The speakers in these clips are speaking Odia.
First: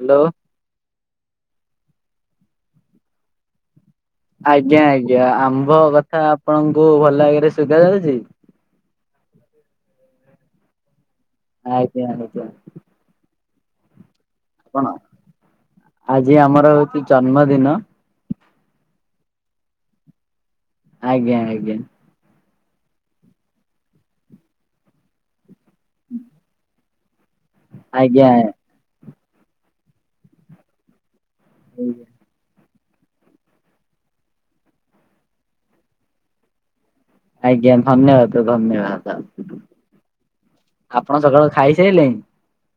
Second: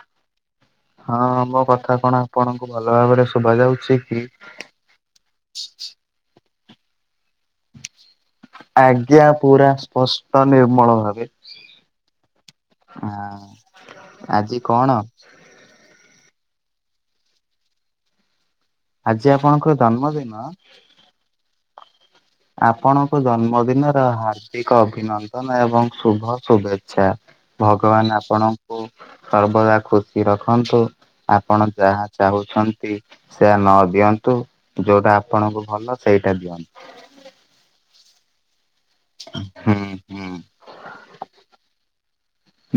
ହ୍ୟାଲୋ ହଁ ମୋ କଥା କଣ ଆପଣଙ୍କୁ ଭଲ ଭାବରେ ଶୁଭା ଯାଉଚି? ଆଜ୍ଞା ଆଜ୍ଞା ଆମ୍ଭ କଥା ଆପଣଙ୍କୁ ଭଲ ଆଗରେ ସୁଗା ଯାଉଚି? ଆଜ୍ଞା ପୁରା ସ୍ପଷ୍ଟ ନିର୍ମଳ ଭାବେ। ଆଜ୍ଞା ଆଜ୍ଞା। ଆ ଆଜି ଆପଣ କଣ? ଆଜି ଆମର ହୋଉଚି ଜନ୍ମଦିନ। ଆଜି ଆପଣଙ୍କ ଜନ୍ମଦିନ? ଆଜ୍ଞା ଆଜ୍ଞା ଆପଣଙ୍କୁ ଜନ୍ମଦିନର ହାର୍ଦ୍ଦିକ ଅଭିନନ୍ଦନ ଏବଂ ଶୁଭ ଶୁଭେଚ୍ଛା। ଭଗବାନ ଆଜ୍ଞା ଆପଣଙ୍କୁ ସର୍ବଦା ଖୁସି ରଖନ୍ତୁ। ଆପଣ ଯାହା ଚାହୁଁଛ ତି ସେୟା ନ ଦିଅନ୍ତୁ ଯୋଉଟା ଆପଣଙ୍କୁ ଭଲ ସେଇଟା ଦିଅ। ଆଜ୍ଞା ଧନ୍ୟବାଦ ଧନ୍ୟବା ହୁଁ ହୁଁ। ଆପଣ ସକାଳୁ ଖାଇସାଇଲେଇଁ?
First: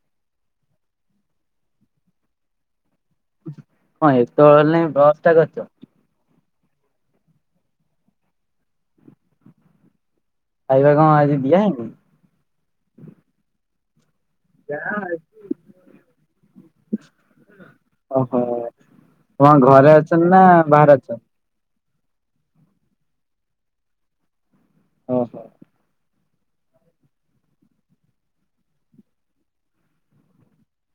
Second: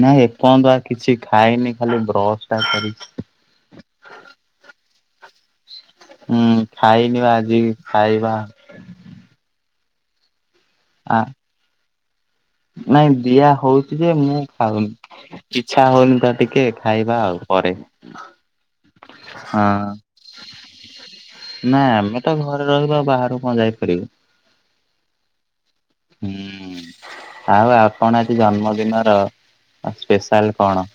ନାଇଁ ଏପଅନ୍ତ ଆ କିଛି ଖାଇନି ଖାଲି ବ୍ରସ୍ ଟା କରିଚି। ହଁ ଏତୋଳ ହେଲାଇଁ ବ୍ରସ୍ ଟା କରିଚ? ଉଁ ଖାଇନି ବା ଆଜି ଖାଇବା। ଆଇବା କଁ ଆ ଆଜି ଦିଆ ହେଇନି? ନାଇଁ ଦିଆ ହଉଛି ଯେ ମୁଁ ଖାଉନି ଇଚ୍ଛା ହଉନି ତ ଟିକେ ଖାଇବା ଆଉ ପରେ। କଁ ହଁ ଘରେ ଅଛ ନାଁ ବାହାରେ ଅଛ? ନାଁ ଆମେ ତ ଘରେ ରହିଲୁ ଆଉ ବାହାରୁ କଁ ଯାଇପାରିବୁ? ଅହ। ହୁଁ। ଆଉ ଆପଣ ଆଜି ଜନ୍ମଦିନର ଅ ସ୍ପେଶାଲ୍ କଣ?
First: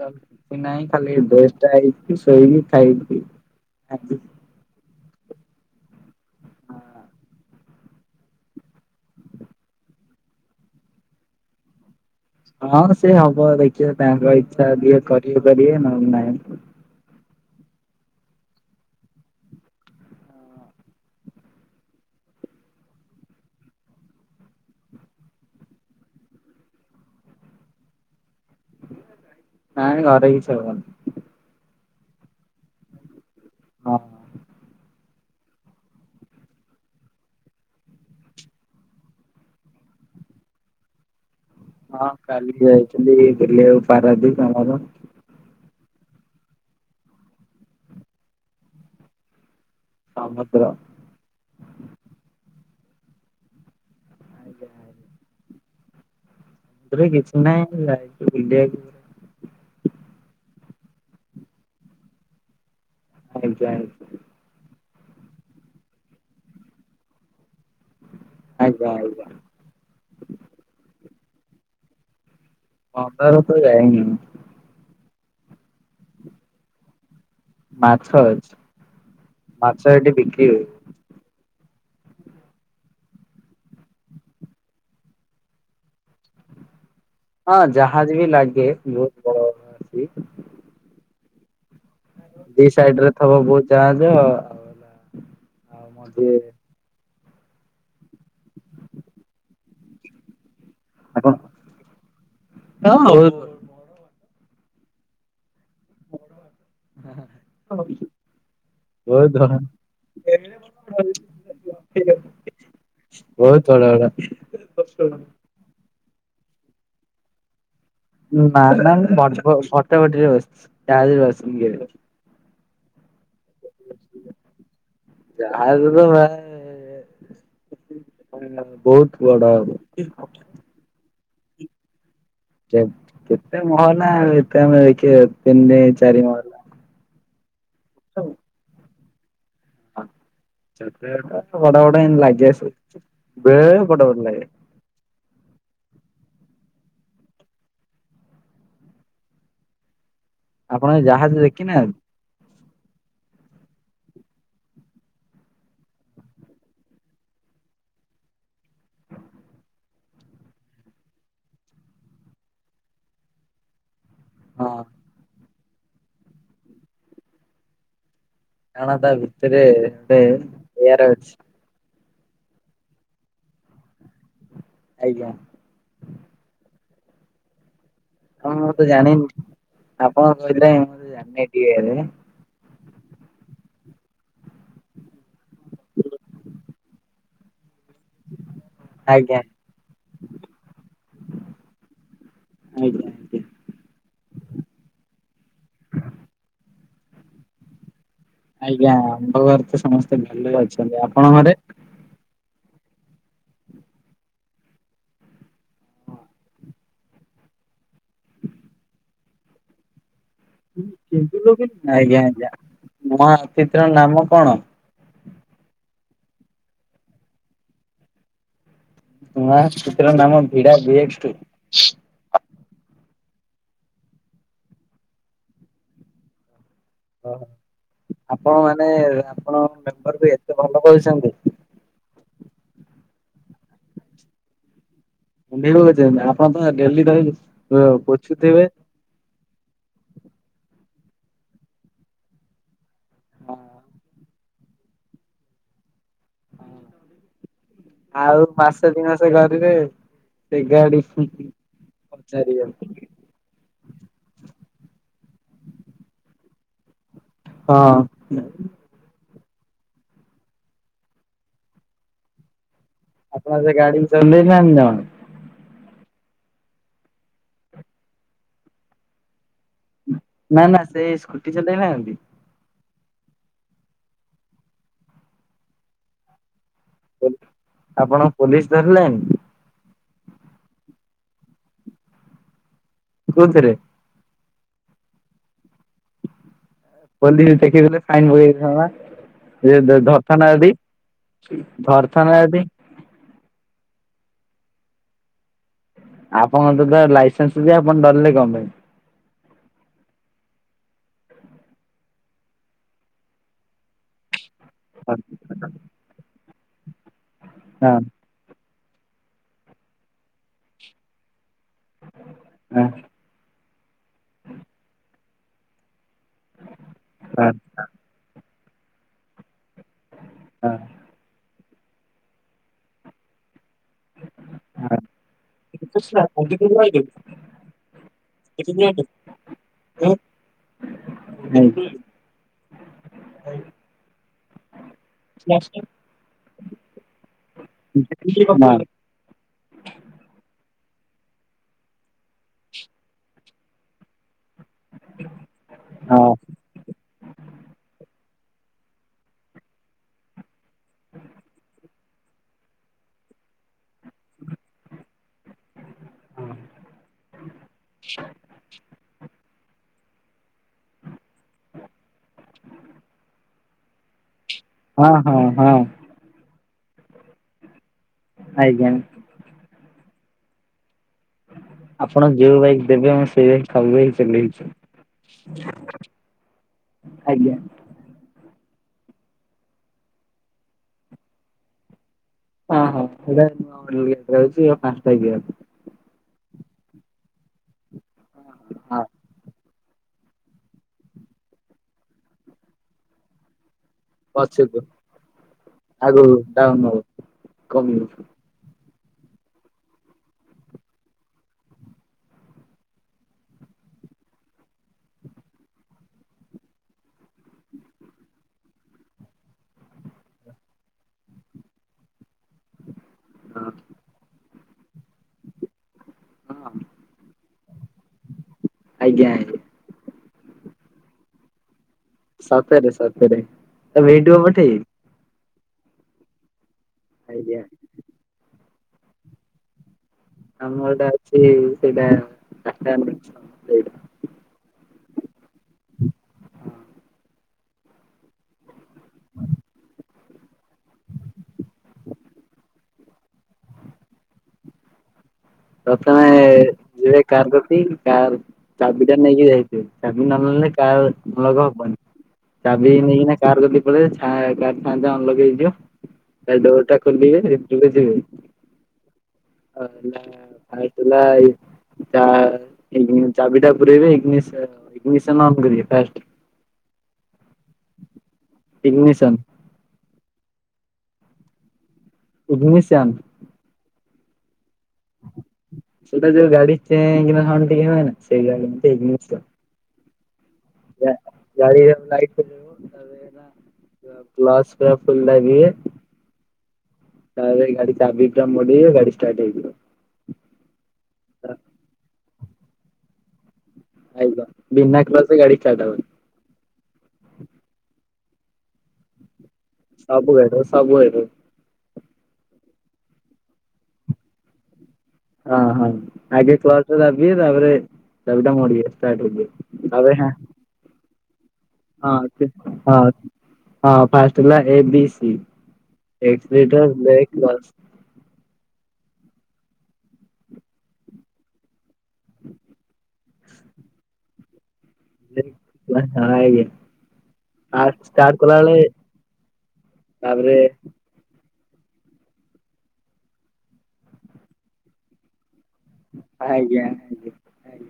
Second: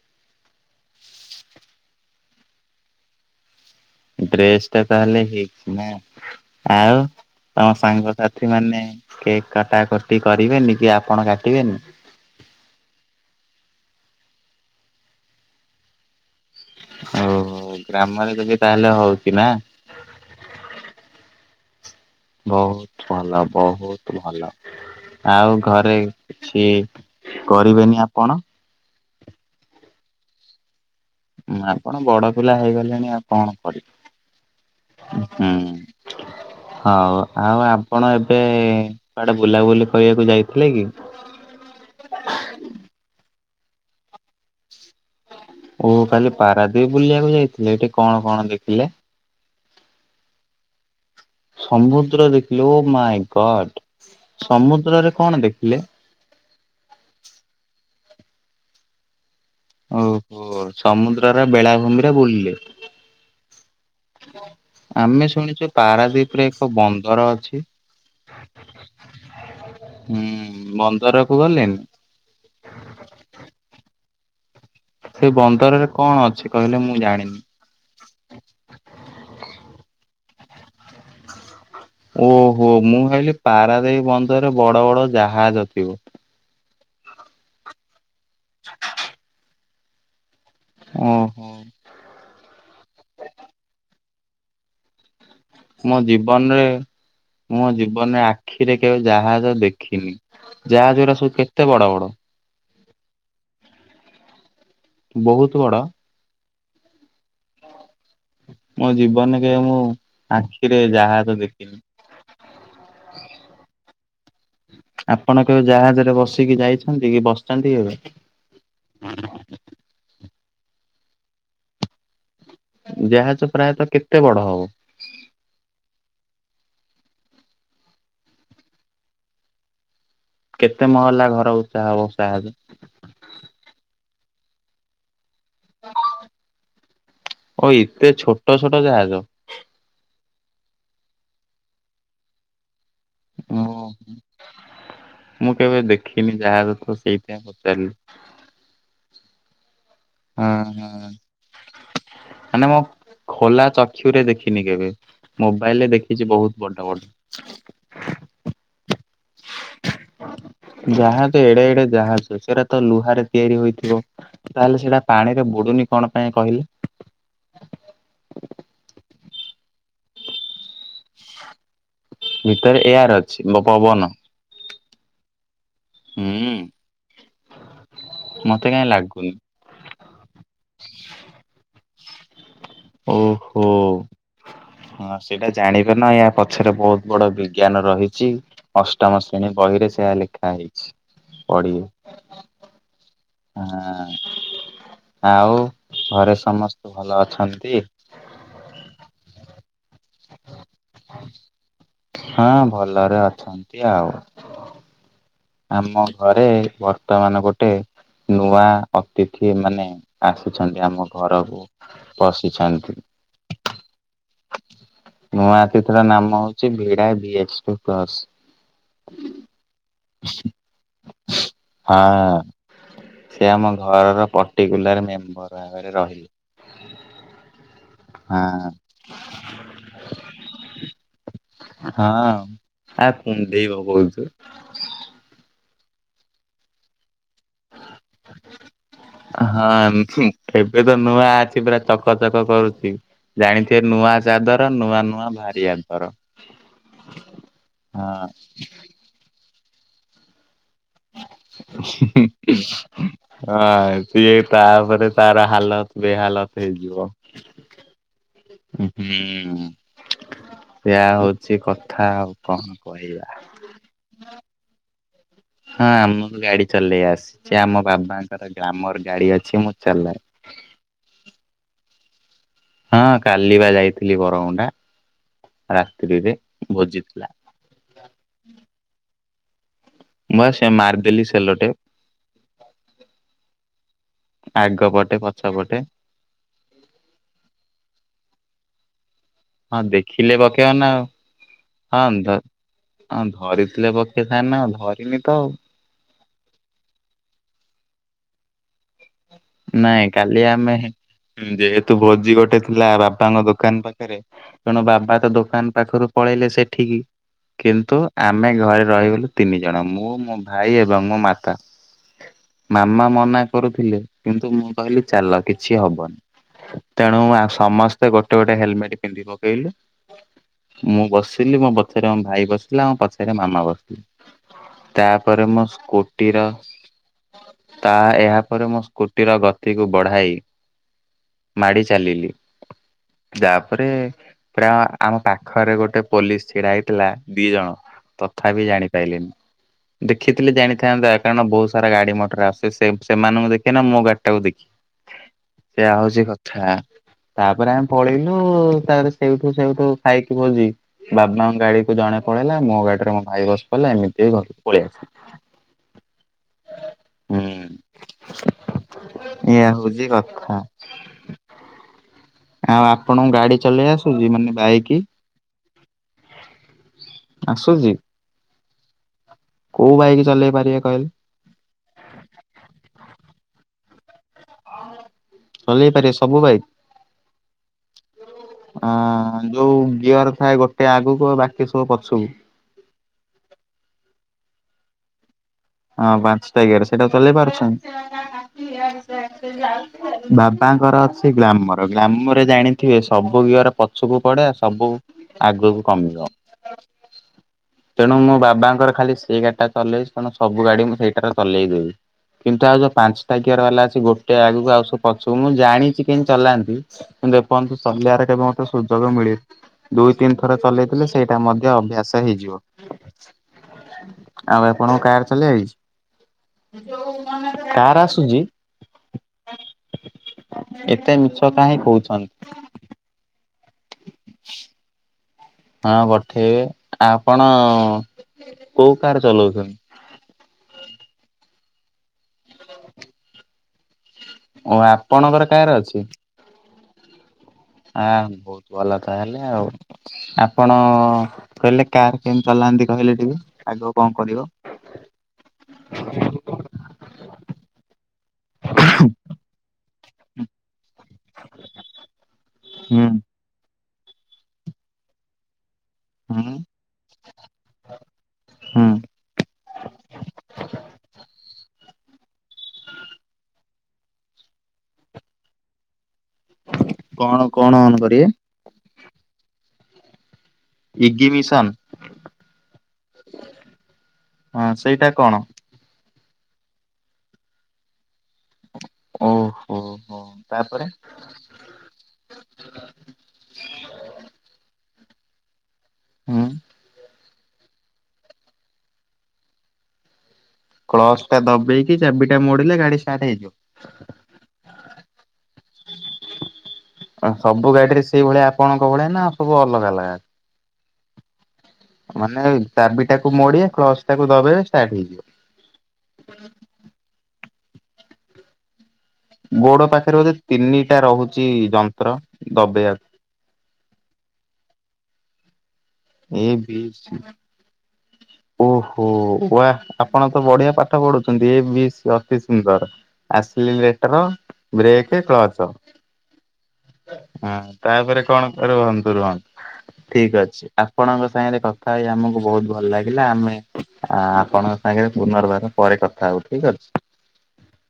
ତ ଆଉ କିଛି ନାହିଁ ଖାଲି ଡ୍ରେସ୍ ଟା ହେଇଚି ଶୋଇକି ଖାଇବୁ ପିଇ ଡ୍ରେସ୍ ଟା ତାହଲେ ହେଇଚି ନାଁ ଆଉ ଆଜି ତମ ସାଙ୍ଗସାଥି ମାନେ କେକ୍ କାଟାକଟି କରିବେନି କି ଆପଣ କାଟିବେନି? ହଁ ସେ ହବ ଦେଖିବେ ତାଙ୍କ ଇଚ୍ଛା ଯିଏ କରିବେ କରିବେ ନହେଲେ ନାଇଁ। ଓହୋ ଗ୍ରାମରେ ଯଦି ତାହେଲେ ହଉଚ ନାଁ? ବହୁତ ଭଲ ବହୁତ ଭଲ। ଆଉ ଘରେ କିଛି କରିବେନି ଆପଣ? ନାଇଁ ଘରେ କିଛ ହବନି। ଆପଣ ବଡ ପିଲା ହେଇଗଲେଣି ଆଉ କଣ ହଁ। କରିବେ ହୁଁ। ହଉ ଆଉ ଆପଣ ଏବେ କୁଆଡେ ବୁଲାବୁଲି କରିବାକୁ ଯାଇଥିଲେ କି? ହଁ କାଲି ଯାଇଥିଲି ବୁଲିବାକୁ ପାରାଦ୍ୱୀପ ଆମର ଓ କାଲି ପାରାଦ୍ୱୀପ ବୁଲିବାକୁ ଯାଇଥିଲେ ଏଠି କଣ କଣ ଦେଖିଲେ? ସମୁଦ୍ର ସମୁଦ୍ର ଦେଖିଲେ ଓ ମାଇଁ ଗଡ ସମୁଦ୍ରରେ କଣ ଦେଖ ହେଲେ ଏବେ କିଛି ନାହିଁ ଯାଇଥିଲି ବୁଲିବାକୁ। ଓହୋ ସମୁଦ୍ରର ବେଳାଭୂମିରେ ବୁଲିଲେ। ଆଜ୍ଞା ଆଜ୍ଞା। ଆମେ ଶୁଣିଚୁ ପାରାଦ୍ୱୀପ ରେ ଏକ ବନ୍ଦର ଅଛି? ଆଜ୍ଞା ଆଜ୍ଞା ହୁଁ ବନ୍ଦରକୁ ଗଲେନି? ବନ୍ଦର ତ ଯାଇନି ସେ ବନ୍ଦରରେ କଣ ଅଛି କହିଲେ ମୁଁ ଜାଣିନି? ମାଛ ଅଛି। ମାଛ [unintelligible] ଓହୋ ମୁଁ ଭାବିଲି ପାରାଦ୍ୱୀପ ବନ୍ଦରରେ ବଡ ବଡ ଜାହାଜ ଥିବ। ହଁ ଜାହାଜ ବି ଲାଗେ ବହୁତ ବଡ଼ ଅଛି। ଓହୋ। ଦି ସାଇଡ ରେ ଥବ ବହୁତ ଜାହାଜ ଆଉ ମୋ ମଝିରେ ଜୀବନ ରେ ମୋ ଜୀବନରେ ଆଖିରେ କେବେ ଜାହାଜ ଦେଖିନି। ଜାହାଜ ଉରା ହଁ ସବୁ କେତେ ବଡ ବଡ? [unintelligible] ବହୁତ ବଡ? ହଁ। ମୋ ଜୀବନରେ କେ ମୁଁ ଆଖିରେ ଜାହାଜ ଦେଖିନି। ବହୁତ ବଡ ବଡ ଆପଣ କେବେ ଜାହାଜରେ ବସିକି ଯାଇଛନ୍ତି କି ବସିଚନ୍ତି କେବେ? ନା ନା ଭଟ ଭ ଭଟରେ ବସିଛି ଜାହଜ ରେ ବସିନି କେବେ। ଜାହାଜ ପ୍ରାୟତଃ କେତେ ବଡ ହବ? ଜାହାଜ ତ ଭାଇ ବହୁତ ବଡ ହବ କେତେ ମହଲା ଘର ଉଚା ହବ? ଜାହାଜ? କେତ କେତେ ମହଲା ଏତେ ଆମେ ଦେଖିବା ତିନି ଚାରି ମହଲା। ଓ ଏତେ ଛୋଟ ଛୋଟ ଜାହାଜ ହ ଛୋଟ ବଡ ବଡ଼ ବଡ଼ ଏନ୍ତି ଲାଗେ ସବୁ। ବେଳେବେଳେ ବଡ଼ ବଡ଼ ଲାଗେ। ମୁଁ କେବେ ଦେଖିନି ଜାହଜ ତ ସେଇଥିାଇଁ ପଚାରିଲି। ହଁ ଆପଣ ହଁ। ଜାହାଜ ଦେଖି ନାହାନ୍ତି? [unintelligible] ଖୋଲା ଚକ୍ଷୁରେ ଦେଖିନି କେବେ ମୋବାଇଲରେ ଦେଖିଚି ବହୁତ ବଡ ବଡ। [inaudible] ଜାହଜ ଏଡେ ଏଡେ ଜାହଜ ସେରା ତ ଲୁହରେ ତିଆରି ହୋଇଥିବ ତାହେଲେ ହଁ ସେଇଟା ପାଣିରେ ବୁ ବୁଡୁନି କଣ ପାଇଁ କହିଲେ? କାରଣ ତା ଭିତରେ ଏତେ ଏଆର ଅଛି। ଭିତରେ ଏଆର ଅଛି ମୋ ପବନ ଆଜ୍ଞା। ହୁଁ। ହଁ ମତେ ମୁଁ କାହିଁ ତ ଲାଗୁନି। ଜାଣିନି ଆପଣଙ୍କ କହିଥିଲେ ମୁଁ ତ ଜାଣିନି ଏତେ ଇଏରେ ଓହୋ। ହଁ ଆଉ ସେଇଟା ଜାଣିବେନା ୟା ପଛରେ ବୋହୁତ ବଡ ବିଜ୍ଞାନ ରହିଚି ଅଷ୍ଟମ ଆଜ୍ଞା ଶ୍ରେଣୀ ବହିରେ ସେୟା ଲେଖାହେଇଚି। ପଢ଼ିବେ। ଆଜ୍ଞା ହଁ। ଆଉ ଘରେ ସମସ୍ତେ ଭଲ ଅଛନ୍ତି? ଆଜ୍ଞା ଆମ୍ଭ ଘରେ ତ ସମସ୍ତେ ଭଲରେ ଅଛନ୍ତି ଆପଣ ଘରେ? ହଁ ଭଲରେ ଅଛନ୍ତି ଆଉ। ଆମ ଘରେ ବର୍ତ୍ତମାନ ଗୋଟେ ନୂଆ ଅତିଥି ମାନେ ଆସିଛନ୍ତି ଆମ କେନ୍ଦୁଲ ଘରକୁ ବିଲ? ଆଜ୍ଞା ଆଜ୍ଞା ବଶିଛନ୍ତି। ନୂଆ ଅତିଥିର ନାମ କଣ? ନୂଆ କେତେଟା ନାମ ହୋଉଚି ଭିଡା ବି ଏଚ୍ ଟି ପ୍ଲସ୍। ନ ଅତିଥି ର ନାମ ଭିଡା ଭି ଏସ୍ ଟି ହଁ ସେ ଆମ ଘରର ପଟିକୁଲାର ମେମ୍ବର ଭାବରେ ରହିଲେ। ହଁ। ହଁ ଆପଣମାନେ ଆପଣଙ୍କ ମେମ୍ବର ବି ଏତେ ଭଲ ପାଉଛନ୍ତି। ହଁ ଆ କୁଣ୍ଢେଇବ ବୋହୁତୁ। ଭିଡିଓ କରିଚନ୍ତି ଆପଣ ତ ଡେଲି ତ ଭାଇ ପୋଛୁଥୁବେ? ହଁ ଏବେ ତ ନୂଆ ଅଛି ପୁରା ଚକ ଚକ କରୁଚି ଜାଣିଥିବେ ନୂଆ ଚାଦର ନୂଆ ନୂଆ ବାହାରି ଆନ୍ତର। ହଁ ଆଉ ମାସେ ଦି ମାସେ କରିବେ ସେ ଗାଡି ହୁଁ ହୁଁ ପଚାରିବେନି। ହଁ ସିଏ ତାପରେ ତାର ହାଲତ ବେହାଲତ ହେଇଯିବ। ହଁ। ହୁଁ ସେଇଆ ହୋଉଚି କଥା ଆଉ କଣ। କହିବା ଆପଣ ସେ ଗାଡିକି ଚଲେଇ ନାହାନ୍ତି ଜମାରୁ? ହଁ ଆମକୁ ଗାଡି ଚଲେଇ ଆସିଚି ଆମ ବାବାଙ୍କର ଗ୍ଲାମର ଗାଡି ଅଛି ମୁଁ ଚଲାଏ। ନା ନା ସେ ସ୍କୁଟି ଚଲେଇ ନାହାନ୍ତି? ହଁ କାଲି ପା ଯାଇଥିଲି ବରମୁଣ୍ଡା ରାତ୍ରୀରେ। ପୋଲ୍-ଆପଣଙ୍କୁ ପୋଲିସ୍ ଧରିଲାନି? ମୁଁ ପା ସେ ମାରିଦେଲି ସେଲୋଟେପ୍। କୋଉଥିରେ? ଆଗ ପଟେ ପଛ ପଟେ ପୋଲିସ ଦେଖିଥିଲେ ଫାଇନ ପକେଇ ହଁ ଦେଇଥାନ୍ତା। ଦେଖିଲେ ଧରଥାନ୍ତା ପକେଇବ ଜଦି ନା ଆଉ ଧରିଥାନ୍ତା ଜଦି? ଥିଲେ ପକ୍ଷେଇ ଥାନ୍ତିନା ଆଉ ଧରିନି ତ ଆଉ। ଆପଣଙ୍କ ଦରକାର ଲାଇସେନ୍ସ ଥିଲା ଆପଣ ଡରିଲ କଣ ପାଇଁ? ନାଇଁ କାଲି ଆମେ ହେ ଯେହେତୁ ଭୋଜି ଗୋଟେ ଥିଲା ବାପାଙ୍କ ଦୋକାନ ପାଖରେ ତେଣୁ ବାବା ପାଇଁ? ତ ଦୋକାନ ପାଖରୁ ପଳେଇଲେ ସେଠିକି ହଁ କିନ୍ତୁ ଆମେ ଘରେ ରହିଗଲୁ ତିନି ଜଣ ମୁଁ, ମୋ ଭାଇ, ଏବଂ ମୋ ମାତା। ହଁ ହଁ ମାମା ମନା କରୁଥିଲେ କିନ୍ତୁ ମୁଁ କହିଲି ଚାଲ କିଛି ହବନି। ତେଣୁ ଆଉ ହଁ ସମସ୍ତେ ଗୋଟେ ଗୋଟେ ହେଲମେଟ ପିନ୍ଧି ପକେଇଲୁ। ମୁଁ ବସିଲି ମୋ ବ ପଛରେ ଆମ ଭାଇ ବସିଲା ପଛରେ ମାମା ବସିଥି ତା ପରେ ମୋ ସ୍କୁୋଟିର ତା-ଏହାପରେ ମୋ ସ୍ ସ୍କୁଟିର ଗତିକୁ ବଢାଇ ମାଡି ଚାଲିଲି ଯାପରେ ପୁରା ଆମ ପାଖରେ ଗୋଟେ ପୋଲିସ୍ ଛିଡା ହେଇଥିଲା। ଦିଜଣ ତଥାପି ଜାଣିପାଇଲେନି ଦେଖିଥିଲେ ଜାଣି ଥାନ୍ତା କାରଣ ବୋହୁତ ସାରା ଗାଡି ମଟର ଆସେ ସେ-ସେମାନଙ୍କୁ ଦେଖିବେ ନା ମୋ ଗାଡି ଟାକୁ ଦେଖି ସେଇଆ ହୋଉଚି କଥା ତାପରେ ଆମେ ପଳେଇ ଉଁ ତାରେ ସେଇଠୁ ସେଇଠୁ ଖାଇକି ଭୋଜି ବାବାଙ୍କ ଗାଡିକୁୁ ଜଣେ ପଳେଇଲା ମୋ ଗାଡିରେ ମୋ ଭାଇ ବସ କହିଲା ଏମିତି ଘର କୁ ପଳେଇ ଆସେ ହୁଁ। [inaudible] ଏଇଆ ହୋଉଛି କଥା ଆଉ ଆପଣଙ୍କ ଗାଡି ଚଲେଇ ଆସୁଛି ମାନେ ବାଇକି? ହଁ ହଁ ହଁ। ଆସୁଛି? ଆଜ୍ଞା। କୋଉ ବାଇକ ଚଲେଇ ପାରିବେ କହିଲେ? ଆପଣ ଯୋଉ ବାଇକ୍ ଦେବେ ମୁଁ ସେଇ ବାଇକ୍ ସବୁ ବେଳେ ଚଲେଇଵି। ଚଲେଇ ପାରିବେ ସବୁ ବାଇକ୍? ଆଜ୍ଞା ଅ ଯୋଉ ଗିଅର ଥାଏ ଗୋଟେ ଆଗକୁ ଆଉ ବାକି ସବୁ ପଛକୁ। ହଁ ହଁ ସେଇଟା [unintelligible] ପାଞ୍ଚଟା ଗିଅର। ହଁ ପାଞ୍ଚଟା ଗିଅର ସେଇଟା ଚଲେଇ ପାରୁଛନ୍ତି? ହଁ ବାବାଙ୍କର ଅଛି ଗ୍ଲାମର ଗ୍ଲାମର ଜାଣିଥିବେ ସବୁ ଗିଅର ପ ଛ କୁ ପଡେ ଆଉ ପଛକୁ ସବୁ ଆଗକୁ କମ୍ ଯା ଆଗକୁ ଡାଉନ ହବ କମିବ ତେଣୁ ମୁଁ ବାବାଙ୍କର ଖାଲି ସେଇ ଗାଡି ଟା ଚଲେଇଛି ତେଣୁ ସବୁ ଗାଡି ମୁଁ ସେଇଟାର ଚଲେଇ ଦେବି। କିନ୍ତୁ ଆଉ ଯୋଉ ପାଞ୍ଚଟା ଗିଅର ବାଲା ଅଛି ଗୋଟେ ଆଗକୁ ଆଉ ସବୁ ପଛକୁ ମୁଁ ଜାଣିଛି କେମତି ଚଲାନ୍ତି। କିନ୍ତ ଏ ପଯ୍ୟନ୍ତ ଚଲେଇବାରେ କେବେ ମୋତେ ସୁଯୋଗ ମିଳିନି। ଦୁଇ ତିନି ଥର ଚଲେଇଥିଲେ ସେଇଟା ମଧ୍ୟ ଅଭ୍ୟାସ ହେଇଯିବ। ହୁଁ। ଆଉ ଆପଣଙ୍କୁ କାର ଚଲେଇ ଆଇଛି ହଁ କାର ଆସୁ ଜି ଆଜ୍ଞା ଆଜ୍ଞା ଏତେ ମିଛ କାହିଁ କହୁଛ? ସତରେ ସତରେ ଏ ଭିଡ଼ିଓ ପଠେଇବି। ହଁ ପଠେଇବେ ଆପଣ ଆଜ୍ଞା କୋଉ କାର୍ ଚଲୋଉଛନ୍ତି? ଆମଟା ଅଛି ସେଇଟା ଟା। [unintelligible] ଓ ଆପଣଙ୍କର କାର୍ ଅଛି? ହଁ। ଆଁ ବହୁତ ଭଲ ତାହେଲେ ଆଉ ଆପଣ କହିଲେ କାର୍ କେମିତି ଚଲା ନ୍ତି କହିଲେ ଟିକେ ଆଗ କଣ କରିବ? ପ୍ରଥମେ ଯବେ କାର ଦେଖିଲି କାର ଚାବି ଟା ନେଇକି ଯାଇଥିବେ ଚାବି ନ ନେଲେ କାର ଲକ ହବନି। ଚାବି ହୁଁ ନେଇକି କାର [unintelligible] ଲଗେଇ ଦିଅ। ହୁଁ ସେ ଡୋର ଟା ଖୋଲିବେ ଭିତିର କୁ ଯିବୁ ହୁଁ ପାଣି ତୁଲାଉ ଚାବିଟା ପୂରେଇବେ [unintelligible] ଫାଷ୍ଟ କଣ କଣ ଅନ କରିବେ? ଇଗ୍ନିଶନ୍। Ignition? ଉଦମିଶନ୍। ହଁ ସେଇଟା କଣ? ସେଟା ଯୋଉ ଗାଡି ଚେଁ କିନା ସାଉଣ୍ଡ ଟିକେ ହୁଏ ନା ସେଇ ଗାଡି ଜିନିଷ। ଓହୋ ହୋ ତାପରେ ଗା ଗାଡି ର ଲାଇଟି ତାପରେ ହେଲା ବ୍ଲସ ପୁରା ଫୁଲ ଦାଗିବ ହୁଁ । ତା ପରେ ଗାଡି ଚାବି ଟା ମୋଡି଼ବେ ଗାଡ଼ି ଷ୍ଟାର୍ଟ ହେଇଯିବ। କ୍ଳସ ଟା ଦବେଇକି ଚାବିଟା ମୋଡିଲେ ଗାଡି ଷ୍ଟାର୍ଟ ହେଇଯିବ? ଆଇଗ ଭିନା କ୍ରସ ରେ ଗାଡି ଷ୍ଟାର୍ଟ ହବନି। ସବୁ ଗାଡିରେ ସେଇଭଳିଆ ଆପଣଙ୍କ ଭଳିଆ ନା ସବୁ ଅଲଗା ଅଲଗା? ସବୁ ଗାଡିର ସବୁ ଏଢ଼େ ମାନେ ଚାବିଟାକୁ ମୋଡି କ୍ଲଜଟାକୁ ଦବେଇବେ ଷ୍ଟାର୍ଟ ହେଇଯିବ। ହଁ -ହଁ ଆଗେ କ୍ଲଜଟା ଦାବିବେ ତାପରେ ଚାବିଟା ମୋଡ଼ିବେ। ଷ୍ଟାଟ୍ ଗୋଡ ପାଖରେ ହବ। ବୋଧେ ତିନିଟା ରହୁଛି ଯନ୍ତ୍ର ହଁ- ଦବେଇବାକୁ। ହଁ- ହଁ ଫାଷ୍ଟ ହେଲା A B C. A B accelerator, brake, clutch. ଓ ୱା ଆପଣ ତ ବଢିଆ ପାଠ ପଢୁଛନ୍ତି, ଏ ବି ସି ଅତି ସୁନ୍ଦର। ଆସିଲେ ଲିଟର ବ୍ରେକ୍ କ୍ଲଚ। ବ୍ରେକ୍ ହଁ ଆଜ୍ଞା ହଁ ଫାଷ୍ଟ ତାପରେ ଷ୍ଟାର୍ଟ କଣ କଲା ବେଳେ ରୁହନ୍ତୁ ରୁହନ୍ତୁ ଠିକ ତାପରେ ଅଛି। ଆପଣ ଆପଣଙ୍କ ସାଙ୍ଗରେ କଥା ହେଇ ଆମକୁ ବହୁତ ଭଲ ଲାଗିଲା, ଆମେ ଆ ଆପଣଙ୍କ ସାଙ୍ଗରେ ପୁନର୍ବାର ପରେ କଥା ହବୁ ଠିକ ଆଜ୍ଞା ଅଛି। ଆଜ୍ଞା।